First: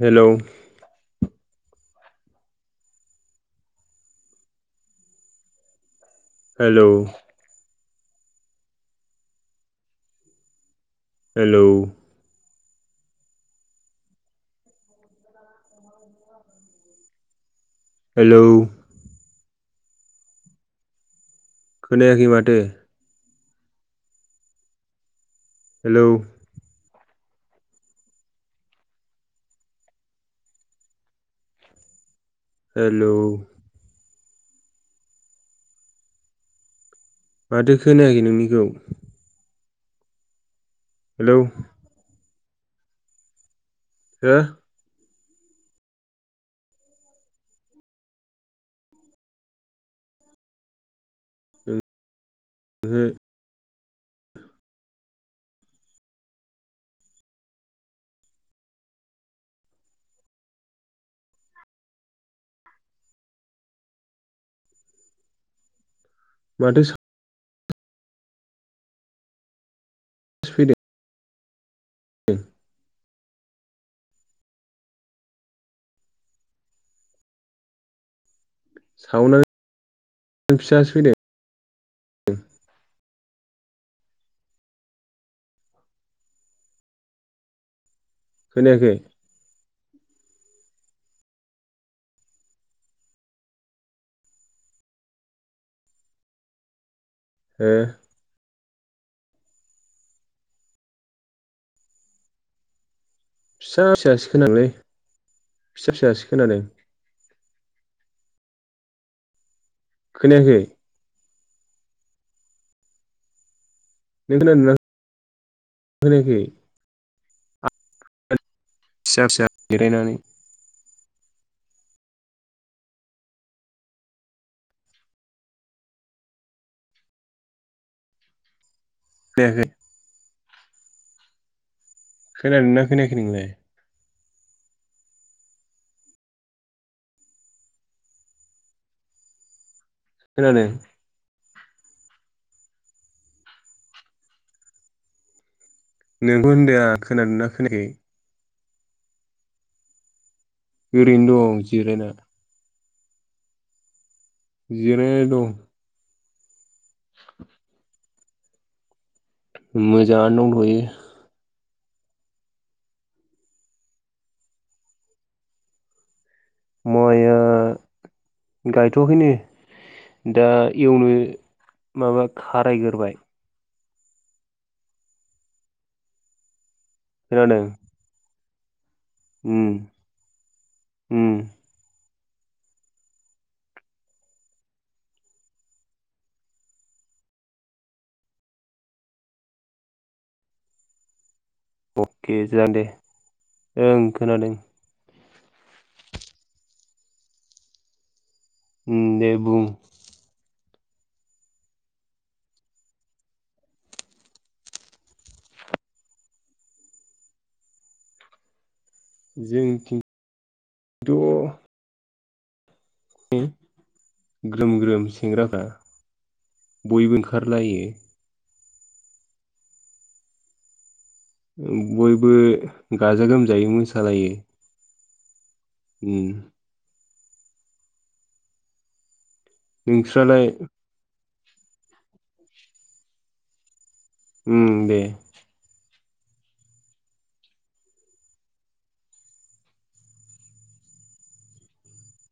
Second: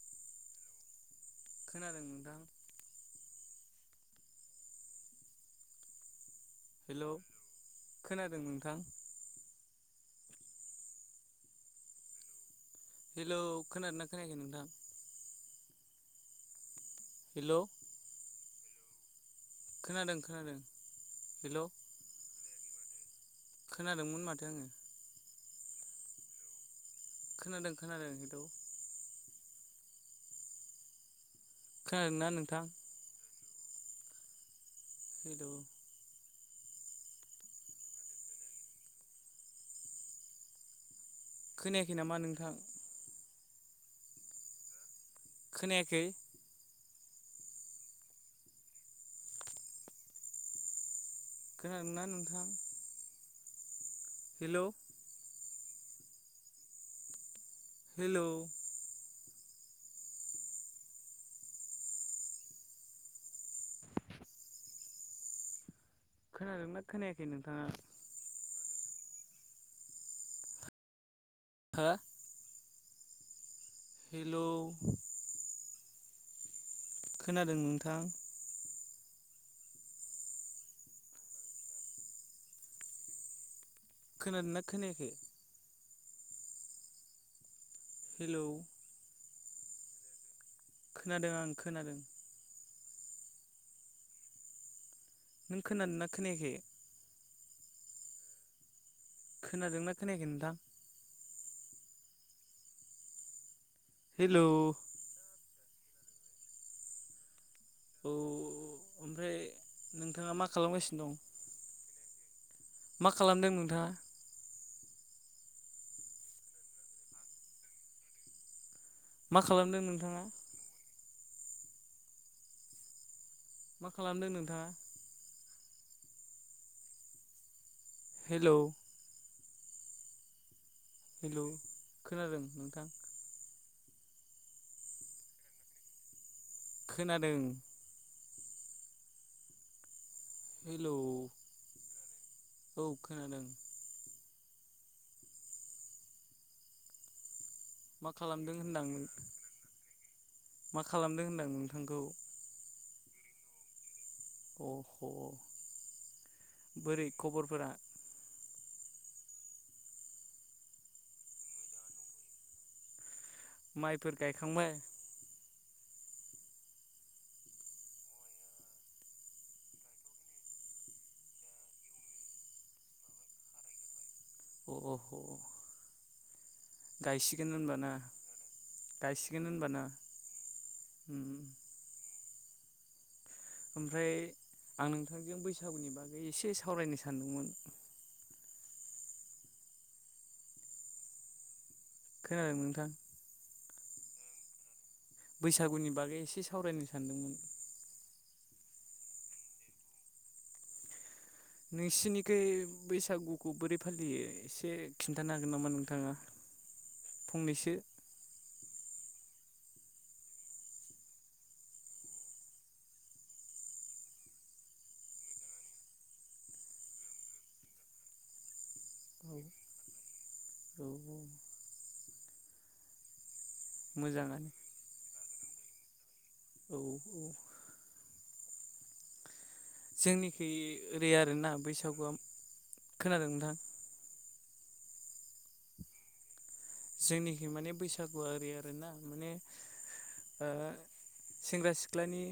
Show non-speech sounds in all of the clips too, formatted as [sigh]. Hello. खोनादों नोथां? Hello. खोनादों नोंथां? हेलौ। हेलौ खोनादोंना खोनायाखै नोंथां। हेलौ। हेलौ। खोनादों खोनादों। हेलौ खोनायाखै मा? थो। खोनादोंमोन माथो आङो। हेलौ। खोनादों खोनादों हेलौ। खोनादोंना नों। हेलौ। हेलौ माथो खोनायाखै नोंनिखौ हेलौ खोनायाखै नामा नोंथां हो खोनायाखै खोनादोंना नोंथां? ओहो हेलौ हेलौ खोनादों ना माथो खोनायाखै नों [inaudible] [unintelligible] हो अम हेलौ [inaudible] खोनादों नोंथां सावना फिसासो फैदों खोनादोंना खोनायाखै हेलौ खोनायाखै खोनादों आं खोनादों नों खोनादोंना खोनायाखै हो खोनादोंना खोनायाखै नोंथां फिसा हेलौ फिसासोखोनादोंलै फिसा फिसासो खोनादों। औ ओमफ्राय नोंथाङा मा खोनायाखै खालामगासिनो दं मा खालामदों नोंथाङा [unintelligible] खोनायाखै फिसा मा फिसा खालामदों [unintelligible] नोंथाङा मा खालामदों नोंथाङा हेलौ। दे दे। [unintelligible] हेलौ खोनादों खोनादोंना नोंथां खोनायाखै नोंलाय। खोनादों। खोनादों हेलौ। औ खोनादों। नोंबो होनदो आं खोनादोंना खोनायाखै मा खालाम दों होनदांमोन। ओरैनो दं जिरायना। अह जिरायना दं। बोरै खबरफोरा? मोजाङानो दंथयो। माइफोर गायखांबाय? माइआ गायथाखैनो दा एवनो माबा खारायग्रोबाय। अह। गायसिगोन खोनादों होनबाना। गायसिगोन उम होनबाना उम। ओमफ्राय आं नोंथांजों बैसागुनि बागै एसे सावरायनो सानदोंमोन। अके खोनादों जागोन दे नोंथां? ओं खोनादों। बैसागुनि बागै एसे सावरायनो सानदोंमोन। ओं दे बुं। नोंसिनिखौ बैसागुखौ बोरै फालियो एसे खिन्थानो हागोन नामा नोंथाङा फंनैसो। जोंनिथिं थ ग्रोम ग्रोम सेंग्राफ्रा बयबो ओंखारलायो। औ औ। बयबो गाजा गोमजा। जायै मोसालायो। मोजाङानो उम औ औ। नोंस्रालाय जोंनिखौ ओरै आरोना। बैसागुआ खोनादों नोंथां। उम दे। जोंनिखि माने बैसागु आरि आरोना माने ओ सेंग्रा सिख्लानि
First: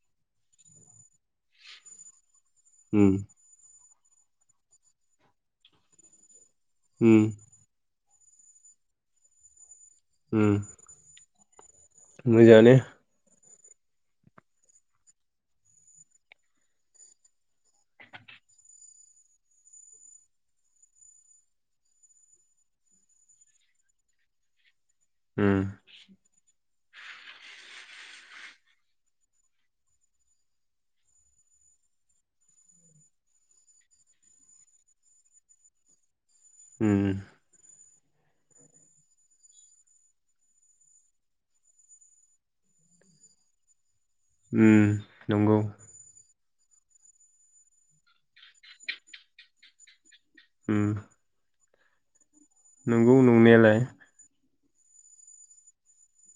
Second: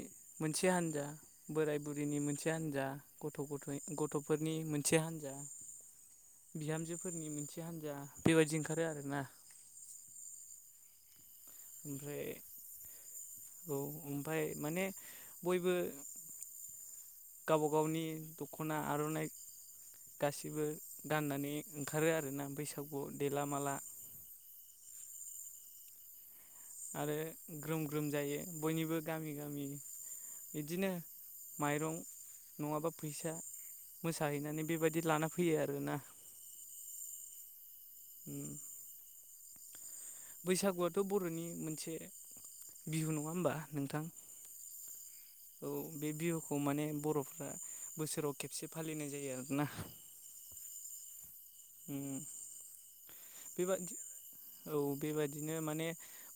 मोनसे हान्जा बोराय बुरैनि मोनसे। से हानजा उम गथ गथाय गथ फोरनि मोनसे हान्जा। उम बिहामजोफोरनि मोनसे हान्जा बेबायदि ओंखारो आरोना होम ओमफ्राय मोजाङानो औ ओमफाय माने बयबो गावबा गावनि दख'ना आर'नाइ गासिबो गाननानै ओंखारो आरोना बैसागु देला माला होम आरो ग्रोम ग्रोम जायो बयनिबो गामि गामि बिदिनो माइरं नङाबा फैसा मोसाहैनानै बेबायाददि लाना फैयो आरोना। ओम [inaudible] बैसागुआथ' बर'नि मोनसे बिहु नङा होमबा नोंथां। नंगौ खौ माने बर'फ्रा बोसोराव खेबसे फालिनाय जायो आरोना। ओम। होम नंगौ नंनायालाय। औ बेबादिनो माने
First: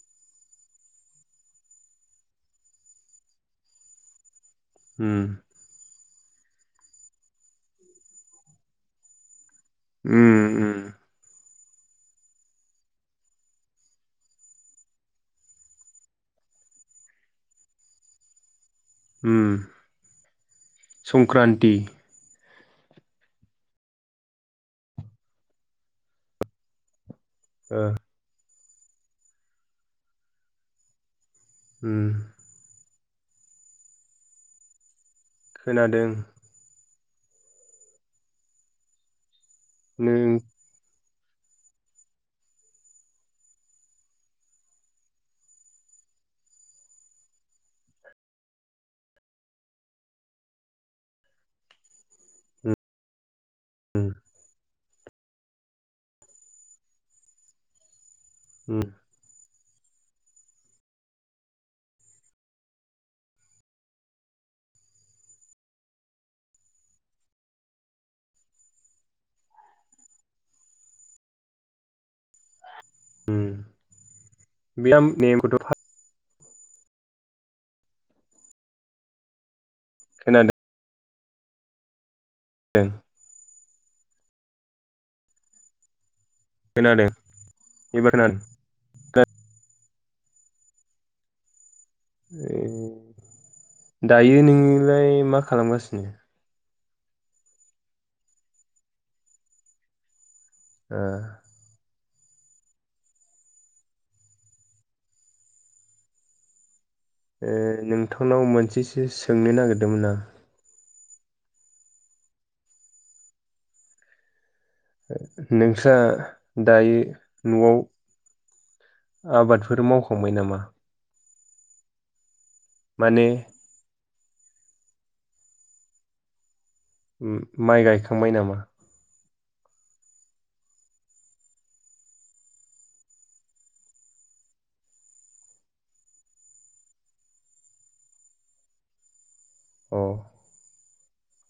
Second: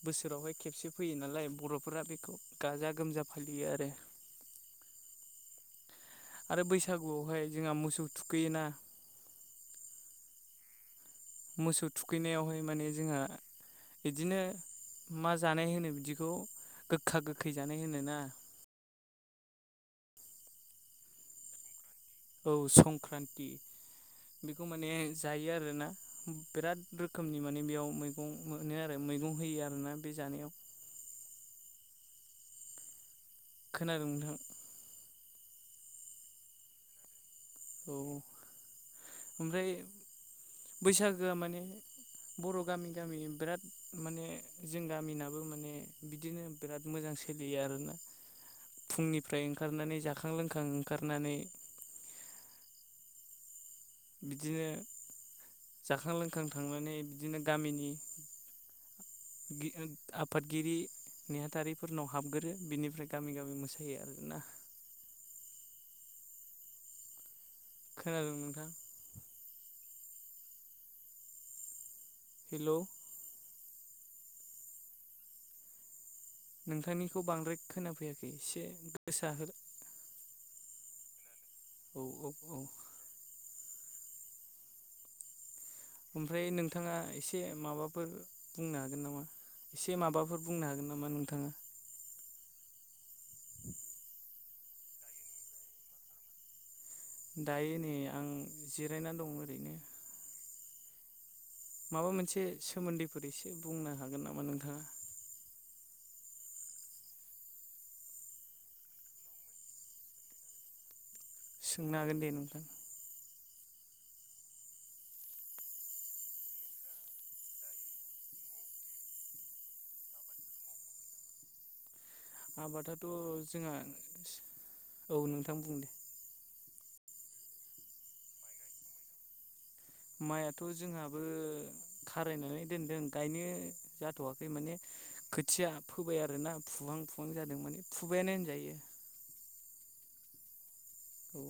बोसोरावहाय खेबसे फैयो नालाय बर'फोरा बेखौ गाजा गोमजा फालियो आरो होम। आरो बैसागुआवहाय जोंहा मोसौ थुखैयोना ओम ओम। मोसौ थुखैनायावहाय माने जोंहा बिदिनो मा जानाय होनो बिदिखौ गोखा गोखै जानाय होनो ना उम संक्रान्ति औ संक्रान्ति बेखौ माने जायो आरोना बिराद रो रोखोमनि माने ओ बेयाव मैगं मोनो आरो मैगं होयो आरोना बे जानायाव ओम। खोनादों नोंथां? खोनादों। औ। ओमफ्राय नों उम बैसागु जोंहा माने बर' गामि गामि बिराद माने जों गामिनाबो माने बिदिनो बिराद मोजां सोलियो आरोना फुंनिफ्राय ओंखारनानै जाखां लोंखां ओंखारनानै। बिदिनो जाखां लोंखां थांनानै बिदिनो गामिनि होम। आफादगिरि नेहाथारिफोरनाव हाबग्रोयो बिनिफ्राय गामि गामि मोसायो आरोना। खोनादों नोंथां? हेल' उम [unintelligible] नोंथांनिखौ बांद्राय खोनाफैयाखै एसे गोसा होन। खोनादों। औ औ। दों ओमफ्राय नोंथाङा खोनादों एसे माबाफोर एबार बुंनो हागोन नामा? एसे माबाफोर बुंनो हागोन नामा नोंथाङा? खोनादों आमफ्राय मा खालामगासिनो? दायो नै आं जिरायना दं ओरैनो। ओ। माबा मोनसे सोमोन्दैफोर एसे बुंनो हागोन नामा नोंथाङा? ओ नोंथांनाव मोनसेसो सोंनो नागिरदोंमोन आं। सोंनो हागोन दे नोंथां। नोंस्रा दायो नआव आबादफोर मावखांबाय नामा? आबादाथ माने जोंहा [unintelligible] औ नोंथां बुं दे। माइ गायखांबाय नामा? माइआथ' जोंहाबो खारायनानै दोनदों गायनो जाथ वाखै माने खोथिया फोबाय आरोना फुहां फुहां जादों माने फुबायानो होनजायो। अ। औ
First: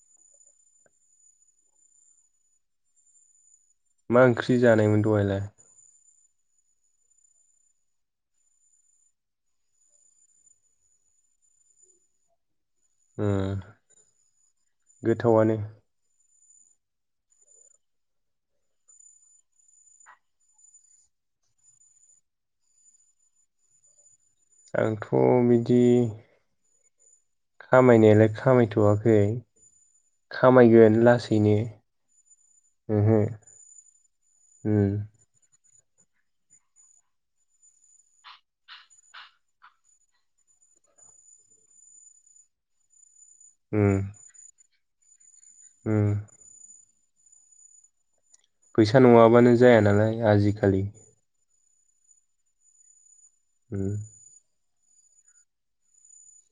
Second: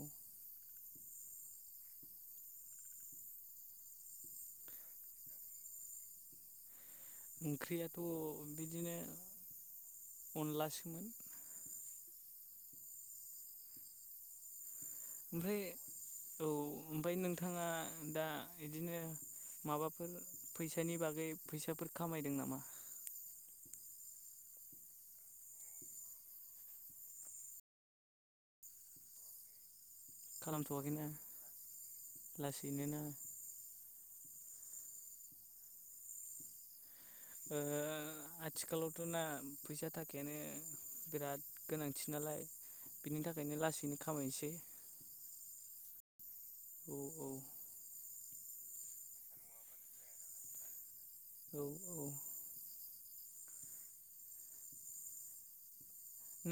मा ओंख्रि जानायमोन दहायलाय? ओंख्रियाथ' बिदिनो अनलासोमोन। ओ गोथावआनो। ओमफ्राय औ ओमफाय नोंथाङा दा बिदिनो माबाफोर फैसानि बागै फैसाफोर खामायदों नामा? आंथ' बिदि, खामायनायालाय खामायथवाखै। खामायगोन खालामथ'वाखैना लासैनो लासैनो ना ओहो। ओम। ओ-आथिखालावथ ना फैसा थाखायानो बिराद गोनांथि नालाय। बिनि थाखायनो लासैनो खामायनोसै। ओम। औ औ फैसा नङाबानो जाया नालाय आजिखालि। औ औ उम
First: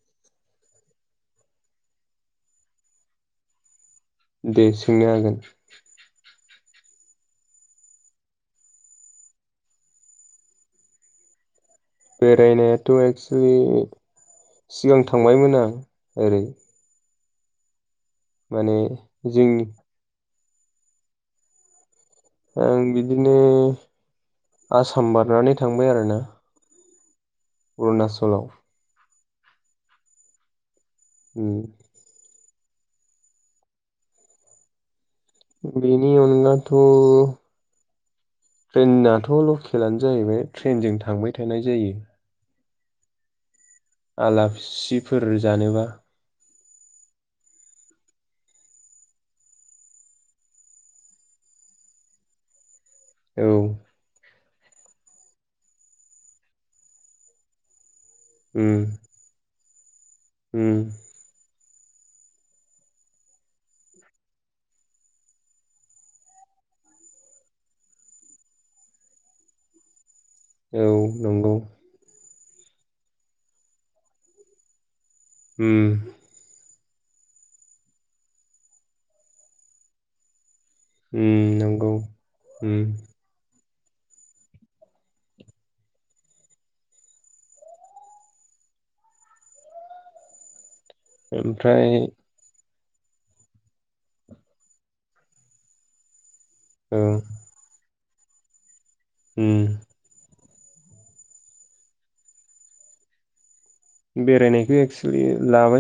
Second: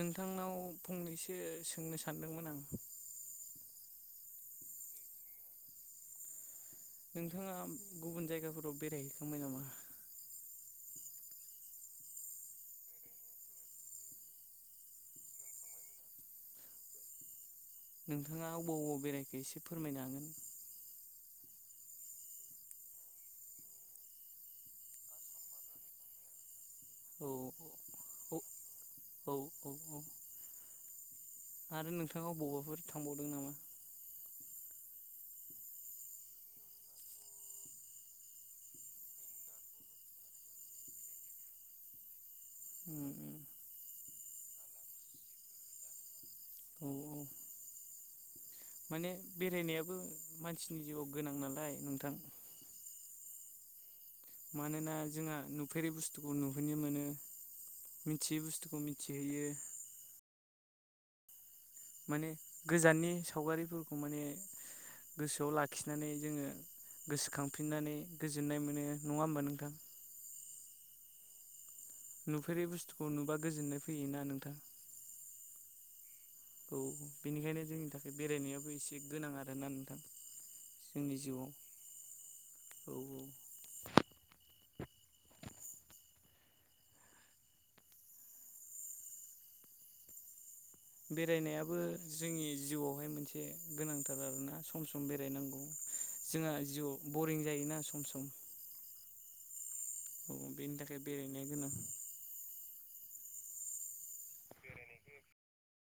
नोंथांनाव फंनैसो सोंनो सानदोंमोन आं। दे सोंनो हागोन। नोंथाङा गुबुन जायगाफोराव बेरायहैखांबाय नामा? बेरायनायाथ' एक्सुलि सिगां थांबायमोन आं ओरै। नोंथाङा माने अबाव अबा बेरायखो एसे जोंनि फोरमायनो हागोन? आं बिदिनो आसाम बारनानै थांबाय आरोना। औ औ अरुणाचलाव। औ औ औ उम आरो नोंथांङा अबावबा बाफोर थांबावदों नामा? बेनि अनगाथ' ट्रेनाथ लकेलानो जाहैबाय ट्रेनजों थांबाय थानाय जायो। उम उम आलासिफोर जानोबा। ओम ओम। माने बेरायनायाबो मानसिनि जिउआव गोनां नालाय नोंथां। औ मानोना जोंहा नुफेरै बुस्थुखौ नुहोनैनो मोनो। मिथियै उम बुस्थुखौ मिथिहैयो। उम माने गोजाननि सावगारिफोरखौ माने गोसोआव लाखिनानै जोङो गोसोखांफिननानै गोजोननाय मोनो नङा होमबा नोंथां? औ नंगौ। नुफेरै बुस्थुखौ नुबा गोजोननाय फैयोना नोंथां। उम। औ बेनिखायनो जोंनि थाखाय बेरायनायाबो एसे गोनां आर ना नोंथां। जोंनि उम जिउआव नंगौ। औ औ बेरायनायाबो ओमफ्राय जोंनि जिउआव बेवहाय मोनसे गोनांथार आरोना सम सम बेरायनांगौ जोंहा जिउआव औ बरिं जायोना सम सम [inaudible] उम। औ बेनि थाखाय बेरायनाया गोनां। बेरायनायखौ एक्सलि लाबाय